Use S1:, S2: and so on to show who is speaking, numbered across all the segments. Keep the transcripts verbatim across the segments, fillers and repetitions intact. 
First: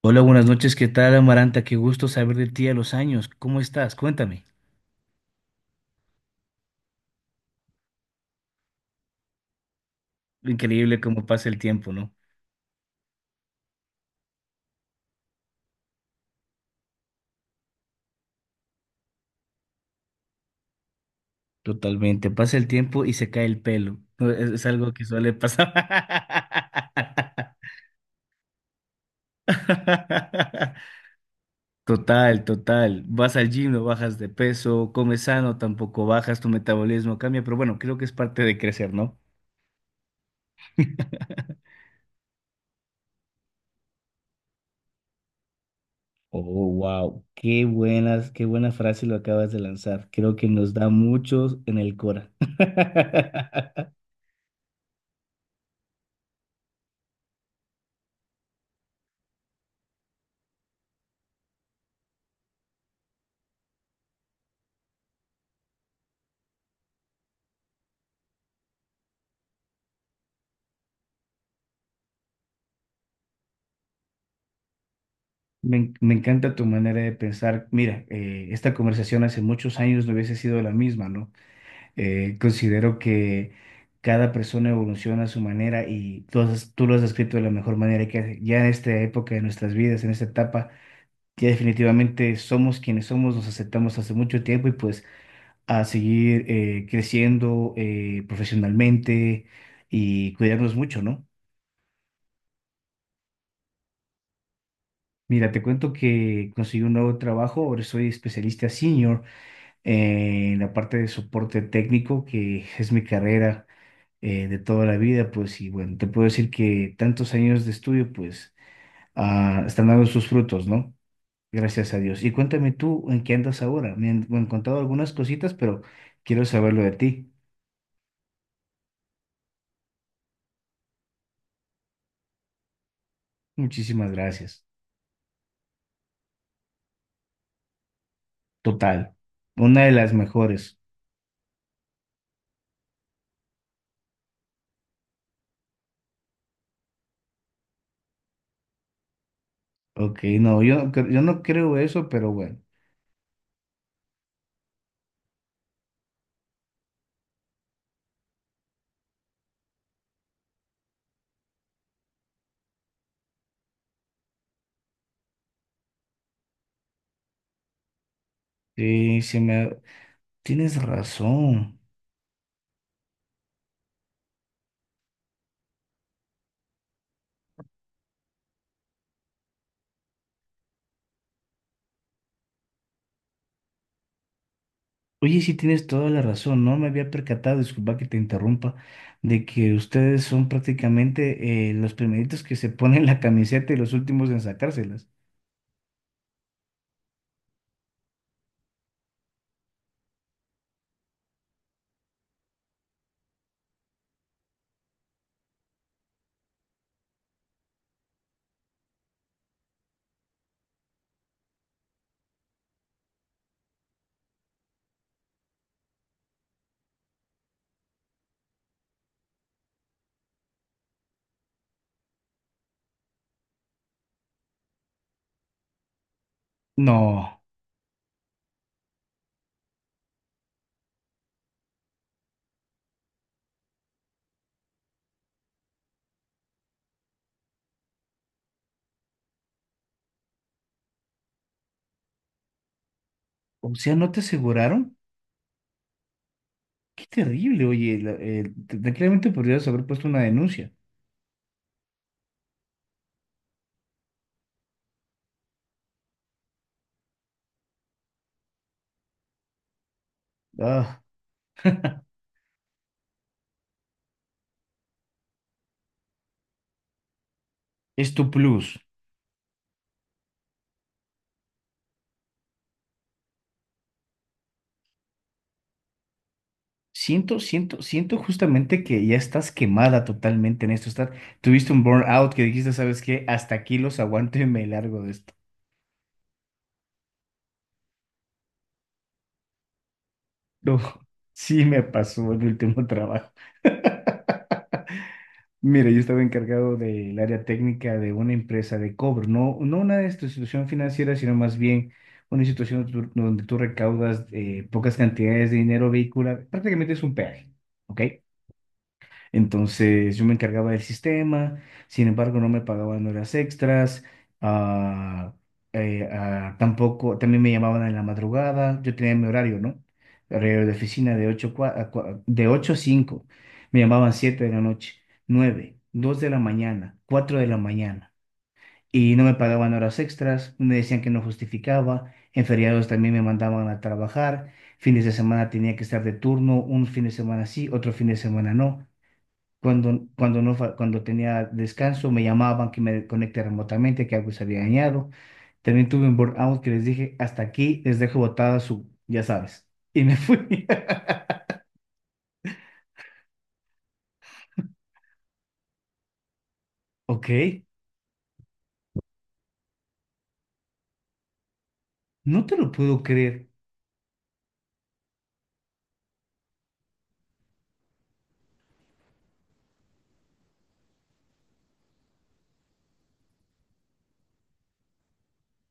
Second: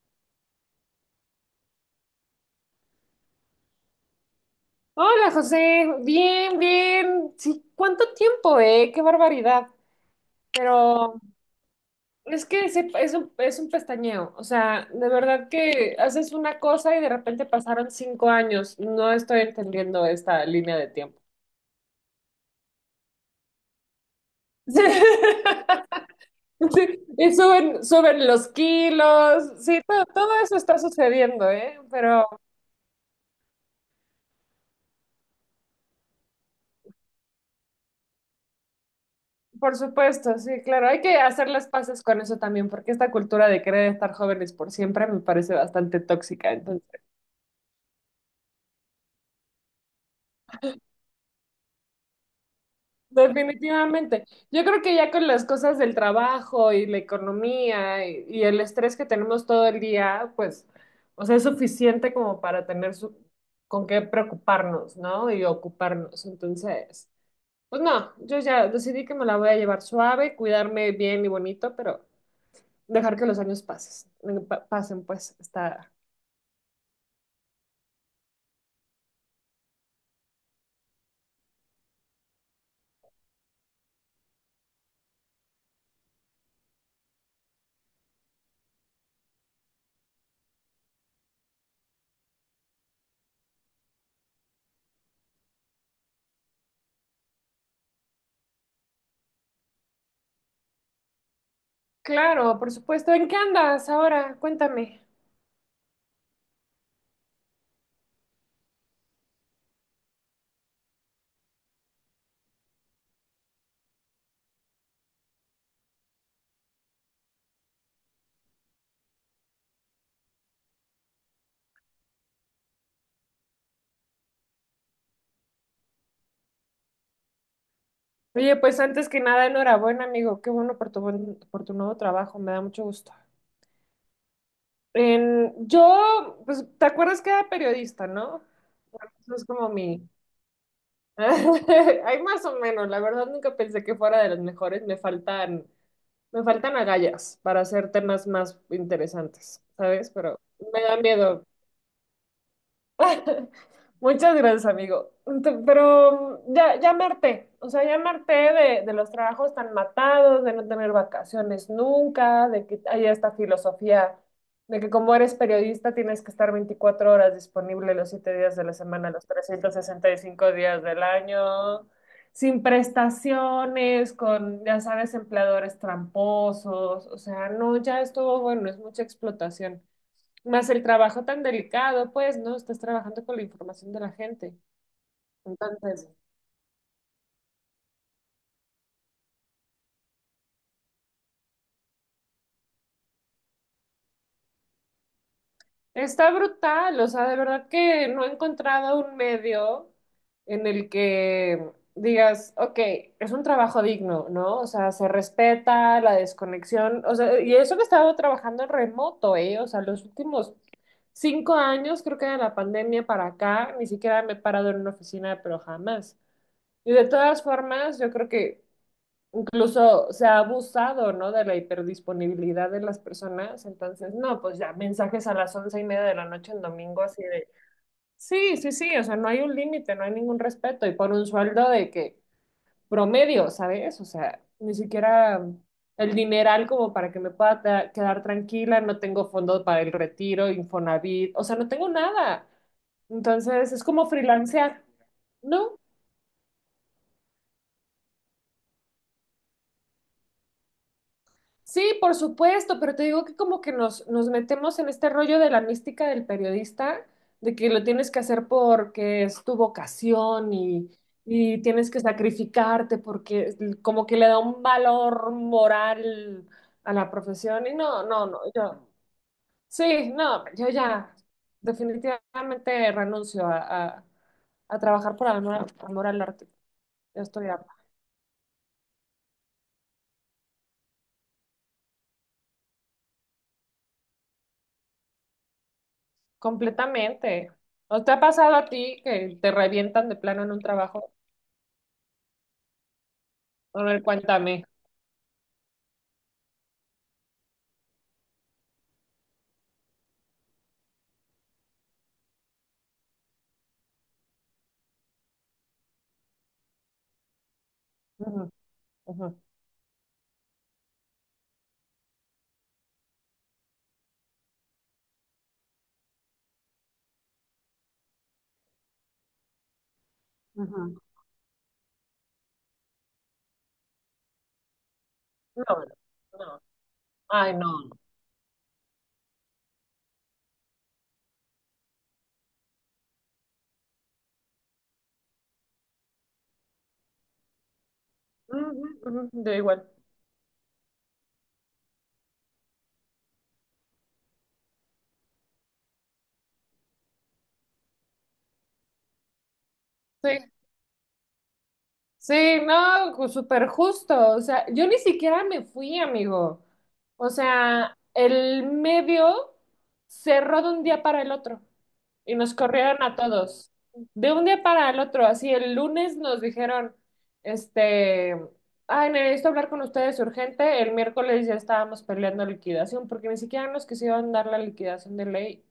S1: Hola, buenas noches. ¿Qué tal, Amaranta? Qué gusto saber de ti a los años. ¿Cómo estás? Cuéntame.
S2: Hola José, bien, bien. Sí, ¿cuánto tiempo, eh? Qué barbaridad.
S1: Increíble
S2: Pero
S1: cómo pasa el tiempo, ¿no?
S2: es que ese- es un, es un pestañeo. O sea, de verdad que haces una cosa y de repente pasaron cinco años. No estoy entendiendo esta línea de tiempo.
S1: Totalmente. Pasa el tiempo y se cae el pelo. No, Es, es algo que suele pasar.
S2: Sí, y suben, suben los kilos. Sí, todo, todo eso está sucediendo, ¿eh? Pero
S1: Total, total. Vas al gym, no bajas de peso, comes sano, tampoco bajas, tu metabolismo cambia, pero bueno, creo que es parte de crecer, ¿no?
S2: por supuesto, sí, claro, hay que hacer las paces con eso también, porque esta cultura de querer estar jóvenes por siempre me parece bastante
S1: Oh,
S2: tóxica. Entonces.
S1: wow, qué buenas, qué buena frase lo acabas de lanzar. Creo que nos da muchos en el Cora.
S2: Definitivamente. Yo creo que ya con las cosas del trabajo y la economía y, y el estrés que tenemos todo el día, pues, o sea, es suficiente como para tener su- con qué preocuparnos, ¿no? Y ocuparnos. Entonces, pues no, yo ya decidí que me la voy a llevar suave, cuidarme bien y bonito, pero dejar que los años pases, pa- pasen, pues,
S1: Me,
S2: está
S1: en- me encanta tu manera de pensar. Mira, eh, esta conversación hace muchos años no hubiese sido la misma, ¿no? Eh, considero que cada persona evoluciona a su manera y tú, has- tú lo has descrito de la mejor manera que ya en esta época de nuestras vidas, en esta etapa, ya definitivamente somos quienes somos, nos aceptamos hace mucho tiempo y pues a seguir eh, creciendo eh, profesionalmente y cuidarnos mucho, ¿no?
S2: claro, por supuesto. ¿En qué andas ahora? Cuéntame.
S1: Mira, te cuento que conseguí un nuevo trabajo, ahora soy especialista senior en la parte de soporte técnico, que es mi carrera eh, de toda la vida, pues, y bueno, te puedo decir que tantos años de estudio, pues, ah, están dando sus frutos, ¿no? Gracias a Dios. Y cuéntame tú, ¿en qué andas ahora? Me han, me han contado algunas cositas, pero quiero saberlo de ti.
S2: Oye, pues antes que nada, enhorabuena, amigo. Qué bueno por tu, buen- por tu nuevo trabajo, me da mucho gusto.
S1: Muchísimas gracias.
S2: En, yo, pues, ¿te acuerdas que era periodista, no? Bueno,
S1: Total,
S2: Eso es como
S1: una de
S2: mi...
S1: las mejores.
S2: Hay más o menos, la verdad nunca pensé que fuera de los mejores. Me faltan, me faltan agallas para hacer temas más interesantes, ¿sabes?
S1: Ok,
S2: Pero
S1: no, yo
S2: me
S1: no,
S2: da
S1: cre- yo no
S2: miedo.
S1: creo eso, pero bueno,
S2: Muchas gracias, amigo. Ent- Pero mm, ya, ya me harté, o sea, ya me harté de, de los trabajos tan matados, de no tener vacaciones nunca, de que haya esta filosofía de que como eres periodista tienes que estar veinticuatro horas disponible los siete días de la semana,
S1: sí,
S2: los
S1: se
S2: trescientos
S1: me.
S2: sesenta y cinco
S1: Tienes
S2: días del
S1: razón.
S2: año, sin prestaciones, con, ya sabes, empleadores tramposos, o sea, no, ya estuvo bueno, es mucha explotación. Más el trabajo tan delicado, pues, ¿no? Estás trabajando con la información de la gente.
S1: Oye, sí tienes
S2: Entonces,
S1: toda la razón, no me había percatado, disculpa que te interrumpa, de que ustedes son prácticamente eh, los primeritos que se ponen la camiseta y los últimos en sacárselas.
S2: está brutal. O sea, de verdad que no he encontrado un medio en el que digas, ok, es un trabajo digno, ¿no? O sea, se respeta la desconexión. O sea, y eso que he estado trabajando en remoto, ¿eh? O sea, los últimos cinco años, creo que de la pandemia para acá, ni siquiera me he parado en una oficina, pero jamás. Y de todas formas, yo creo que Incluso se ha abusado, ¿no? De la hiperdisponibilidad de las personas. Entonces, no, pues ya mensajes a las once y media de la noche en domingo, así
S1: No,
S2: de, sí, sí, sí, o sea, no hay un límite, no hay ningún respeto. Y por un sueldo de que promedio, ¿sabes? O sea, ni siquiera el dineral como para que me pueda ta- quedar tranquila, no tengo fondo para el retiro, Infonavit, o sea, no tengo nada. Entonces,
S1: o
S2: es
S1: sea,
S2: como
S1: ¿no te
S2: freelancear,
S1: aseguraron?
S2: ¿no?
S1: Qué terrible, oye, la- eh, te- tranquilamente podrías haber puesto una denuncia.
S2: Sí, por supuesto, pero te digo que como que nos, nos metemos en este rollo de la mística del periodista, de que lo tienes que hacer porque es tu vocación y,
S1: Ah,
S2: y tienes que sacrificarte porque es- como que le da un valor moral a la profesión y no,
S1: es
S2: no,
S1: tu
S2: no,
S1: plus.
S2: yo, sí, no, yo ya definitivamente renuncio a, a- a trabajar por amor, amor al arte, ya
S1: Siento,
S2: estoy harta.
S1: siento, siento justamente que ya estás quemada totalmente en esto. Estás, tuviste un burnout que dijiste, ¿sabes qué? Hasta aquí los aguanto y me largo de esto.
S2: Completamente. ¿No te ha pasado a ti que te revientan de plano en un
S1: No,
S2: trabajo?
S1: sí me pasó en mi último trabajo.
S2: A ver, cuéntame.
S1: Mira, yo estaba encargado del área técnica de una empresa de cobro, no, no una institución financiera, sino más bien una institución tu- donde tú recaudas eh, pocas cantidades de dinero vehicular. Prácticamente es un peaje, ¿ok?
S2: Ujú, ujú.
S1: Entonces yo me encargaba del sistema, sin embargo no me pagaban horas extras, ah, eh, ah, tampoco, también me llamaban en la madrugada, yo tenía mi horario, ¿no? Horario de
S2: Ajá.
S1: oficina de ocho, de ocho a cinco, me llamaban siete de la noche,
S2: No,
S1: nueve dos de la
S2: no.
S1: mañana, cuatro de
S2: Ay,
S1: la
S2: no.
S1: mañana, y no me pagaban horas extras, me decían que no justificaba, en feriados también me mandaban a trabajar, fines de semana tenía que estar de turno, un fin de semana sí, otro fin de semana
S2: Ujú,
S1: no.
S2: ujú. Yo igual.
S1: Cuando, cuando, no, fa- cuando tenía descanso, me llamaban que me conecte remotamente, que algo se había dañado. También tuve un burnout que les dije, hasta aquí les dejo botada su, ya sabes. Y me
S2: Sí.
S1: fui.
S2: Sí, no, ju- súper justo. O sea, yo ni siquiera me fui, amigo.
S1: Ok,
S2: O sea, el medio cerró de un día para el otro y
S1: no
S2: nos
S1: te lo puedo
S2: corrieron a
S1: creer.
S2: todos. De un día para el otro, así el lunes nos dijeron, este, ay, necesito hablar con ustedes urgente. El miércoles ya estábamos peleando liquidación porque ni siquiera nos quisieron dar la liquidación de ley.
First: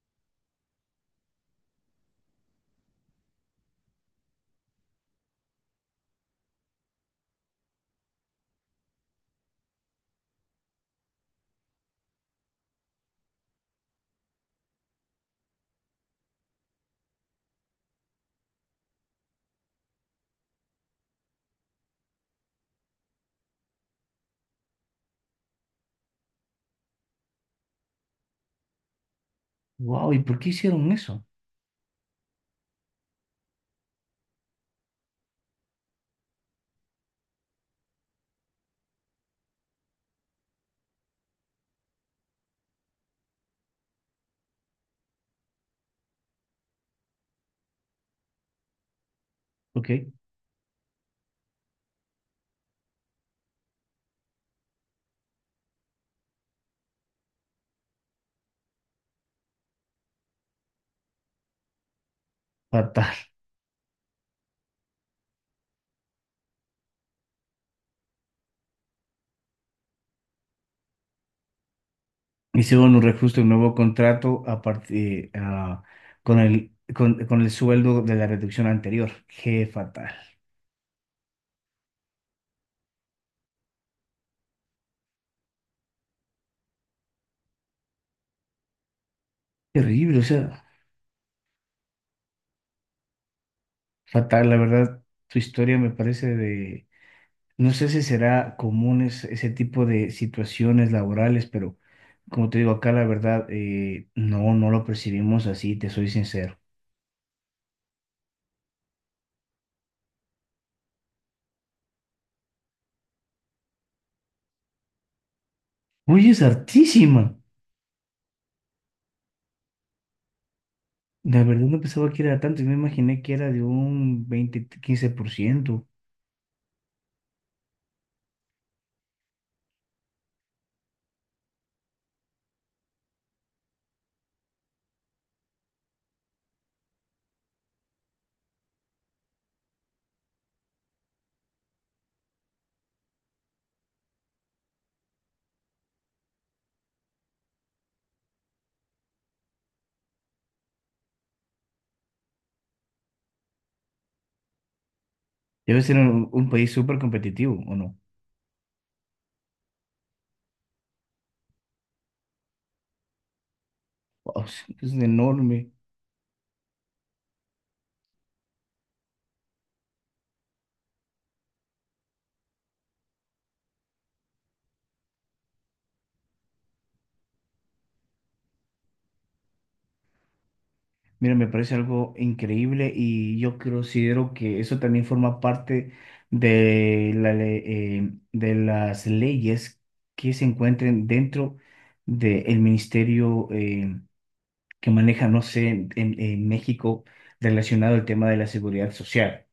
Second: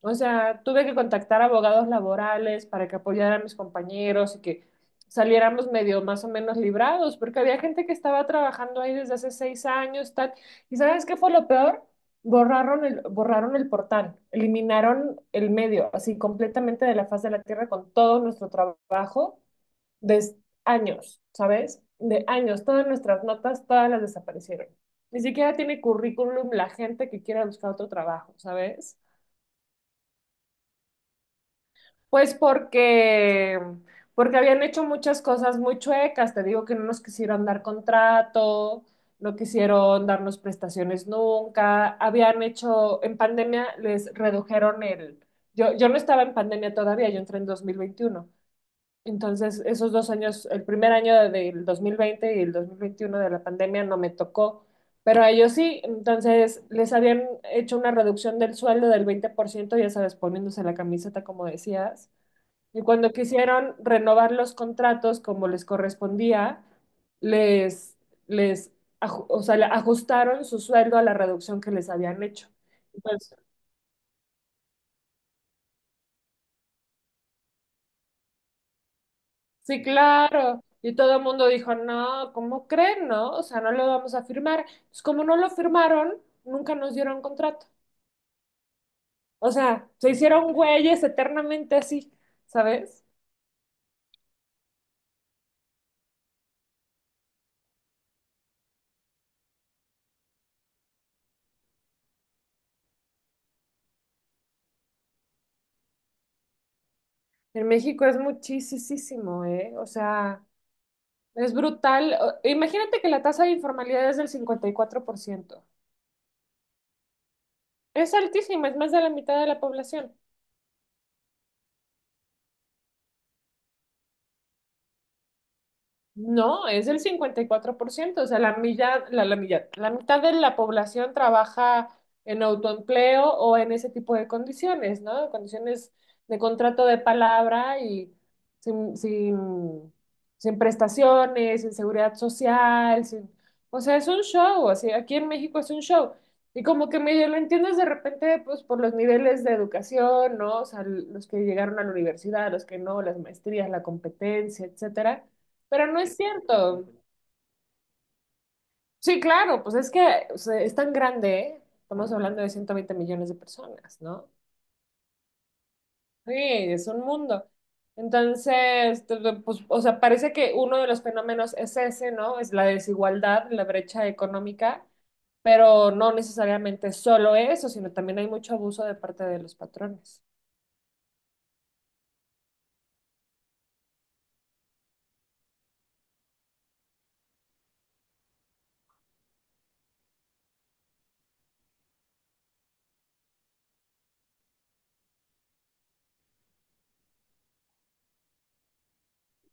S2: O sea, tuve que contactar abogados laborales para que apoyaran a mis compañeros y que saliéramos medio más o menos librados, porque había gente que estaba trabajando ahí desde hace seis años, tal. ¿Y sabes qué fue lo peor? Borraron el, borraron el portal, eliminaron el medio, así completamente de la faz de la tierra con todo nuestro trabajo de s- años, ¿sabes? De años, todas nuestras notas, todas las desaparecieron. Ni siquiera tiene currículum la gente que quiera buscar otro trabajo, ¿sabes?
S1: Wow, ¿y por qué hicieron eso?
S2: Pues porque, porque habían hecho muchas cosas muy chuecas. Te digo que no nos quisieron dar contrato, no quisieron darnos prestaciones nunca. Habían hecho, en pandemia les redujeron el... Yo, yo no estaba en pandemia todavía, yo entré en dos mil veintiuno. Entonces,
S1: Ok,
S2: esos dos años, el primer año de- del dos mil veinte y el dos mil veintiuno de la pandemia no me tocó, pero a ellos sí. Entonces, les habían hecho una reducción del sueldo del veinte por ciento, ya sabes, poniéndose la camiseta como decías. Y cuando
S1: fatal.
S2: quisieron renovar los contratos como les correspondía, les, les, aju- o sea, le ajustaron su sueldo a la reducción que les habían hecho.
S1: Hicieron un
S2: Entonces,
S1: reajuste, un nuevo contrato a partir, ah, con el, con, con el sueldo de la reducción anterior. Qué
S2: sí,
S1: fatal.
S2: claro. Y todo el mundo dijo, no, ¿cómo creen, no? O sea, no lo vamos a firmar. Pues como no lo firmaron, nunca nos dieron contrato. O sea, se
S1: Terrible, o
S2: hicieron
S1: sea,
S2: güeyes eternamente así, ¿sabes?
S1: fatal, la verdad. Tu historia me parece de. No sé si será común es- ese tipo de situaciones laborales, pero como te digo acá, la verdad, eh, no, no lo percibimos así, te soy sincero.
S2: En México es muchísimo, ¿eh? O sea... Es brutal. O- Imagínate que la tasa de informalidad es del cincuenta y cuatro por ciento.
S1: Oye, es hartísima.
S2: Es altísima, es más de la mitad de la población.
S1: La verdad no pensaba que era tanto, yo me imaginé que era de un veinte quince por ciento.
S2: No, es el cincuenta y cuatro por ciento, o sea, la milla, la, la milla- la mitad de la población trabaja en autoempleo o en ese tipo de condiciones, ¿no? Condiciones de contrato de palabra y sin, sin, sin prestaciones, sin seguridad social, sin... O sea, es un show, así, aquí en México es un show. Y como que medio lo entiendes de repente, pues por los niveles de educación, ¿no? O sea, los que llegaron a la universidad, los que no, las maestrías, la competencia, etcétera,
S1: Debe
S2: pero
S1: ser
S2: no es
S1: un, un país
S2: cierto.
S1: súper competitivo, ¿o no?
S2: Sí, claro, pues es que o sea, es tan grande, ¿eh? Estamos hablando de ciento veinte millones de personas, ¿no?
S1: Wow, es enorme.
S2: Sí, es un mundo. Entonces, t- t- pues, o sea, parece que uno de los fenómenos es ese, ¿no? Es la desigualdad, la brecha económica, pero no necesariamente solo eso, sino también hay mucho abuso de parte de los patrones.
S1: Mira, me parece algo increíble y yo considero que eso también forma parte de la le- eh, de las leyes que se encuentren dentro del ministerio eh, que maneja, no sé, en, en- México relacionado al tema de la seguridad social.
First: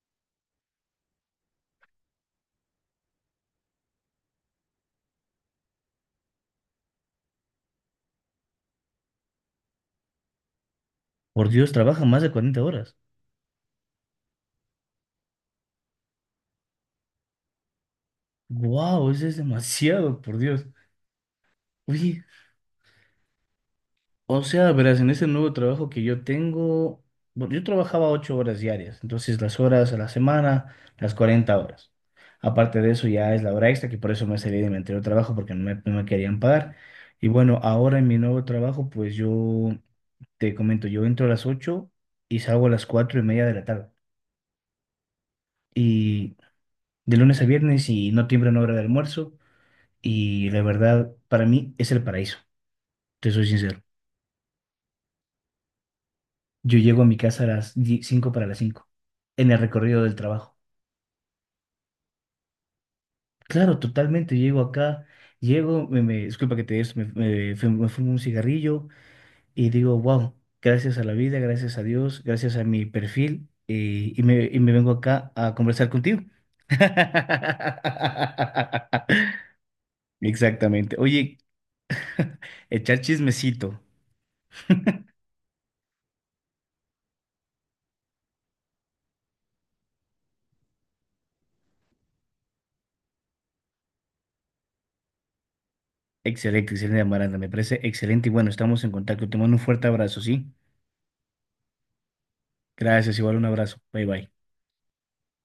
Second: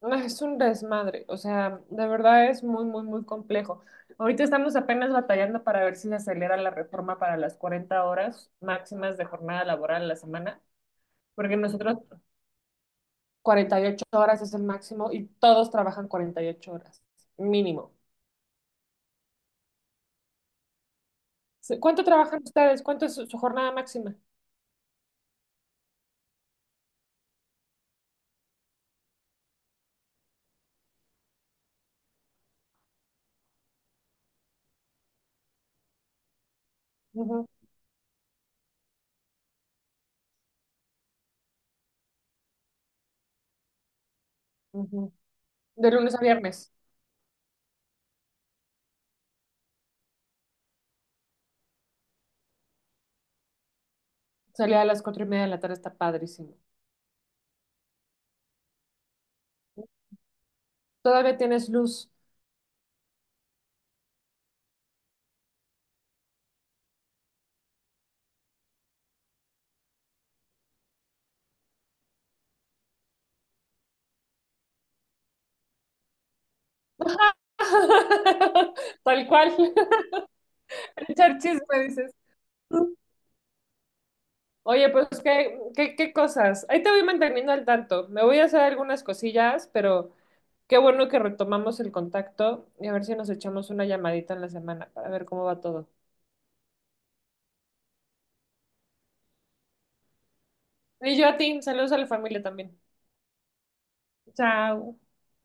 S2: No, Es un desmadre, o sea, de verdad es muy, muy, muy complejo. Ahorita estamos apenas batallando para ver si se acelera la reforma para las cuarenta horas máximas de jornada laboral a la semana,
S1: Por
S2: porque
S1: Dios,
S2: nosotros
S1: trabajan más de cuarenta horas.
S2: cuarenta y ocho horas es el máximo y todos trabajan cuarenta y ocho horas, mínimo.
S1: ¡Wow! Eso es demasiado, por Dios.
S2: Se- ¿Cuánto
S1: Oye,
S2: trabajan ustedes? ¿Cuánto es su, su jornada máxima?
S1: o sea, verás, en ese nuevo trabajo que yo tengo, bueno, yo trabajaba ocho horas diarias, entonces las horas a la semana, las cuarenta horas. Aparte de eso ya es la hora extra, que por eso me salí de mi anterior trabajo, porque no me, no me querían pagar. Y
S2: Ujú,
S1: bueno, ahora en mi nuevo trabajo, pues yo te comento, yo entro a las ocho y salgo a las cuatro y media de la tarde.
S2: ujú. De lunes a
S1: Y
S2: viernes.
S1: de lunes a viernes y no tiemblan hora de almuerzo. Y la verdad, para mí es el paraíso, te soy sincero.
S2: Salir a las cuatro y media de la tarde está padrísimo.
S1: Yo llego a mi casa a las die- cinco para las cinco en el recorrido del trabajo.
S2: Todavía tienes luz.
S1: Claro, totalmente, llego acá, llego, me, me- disculpa que te des, me, me, fu- me fumo un cigarrillo y digo, wow, gracias a la vida, gracias a Dios, gracias a mi perfil, eh, y, me, y me vengo acá a conversar contigo.
S2: Tal cual.
S1: Exactamente. Oye,
S2: Echar chisme, dices.
S1: echar chismecito.
S2: Oye, pues qué, qué, qué cosas. Ahí te voy manteniendo al tanto. Me voy a hacer algunas cosillas, pero qué bueno que retomamos el contacto y a ver si nos echamos una llamadita en la semana para ver cómo va todo.
S1: Excelente, excelente, Amaranda, me parece excelente y bueno, estamos en contacto. Te mando un fuerte abrazo, ¿sí?
S2: Y yo a ti, saludos a la familia también.
S1: Gracias, igual un abrazo. Bye bye.
S2: Chao.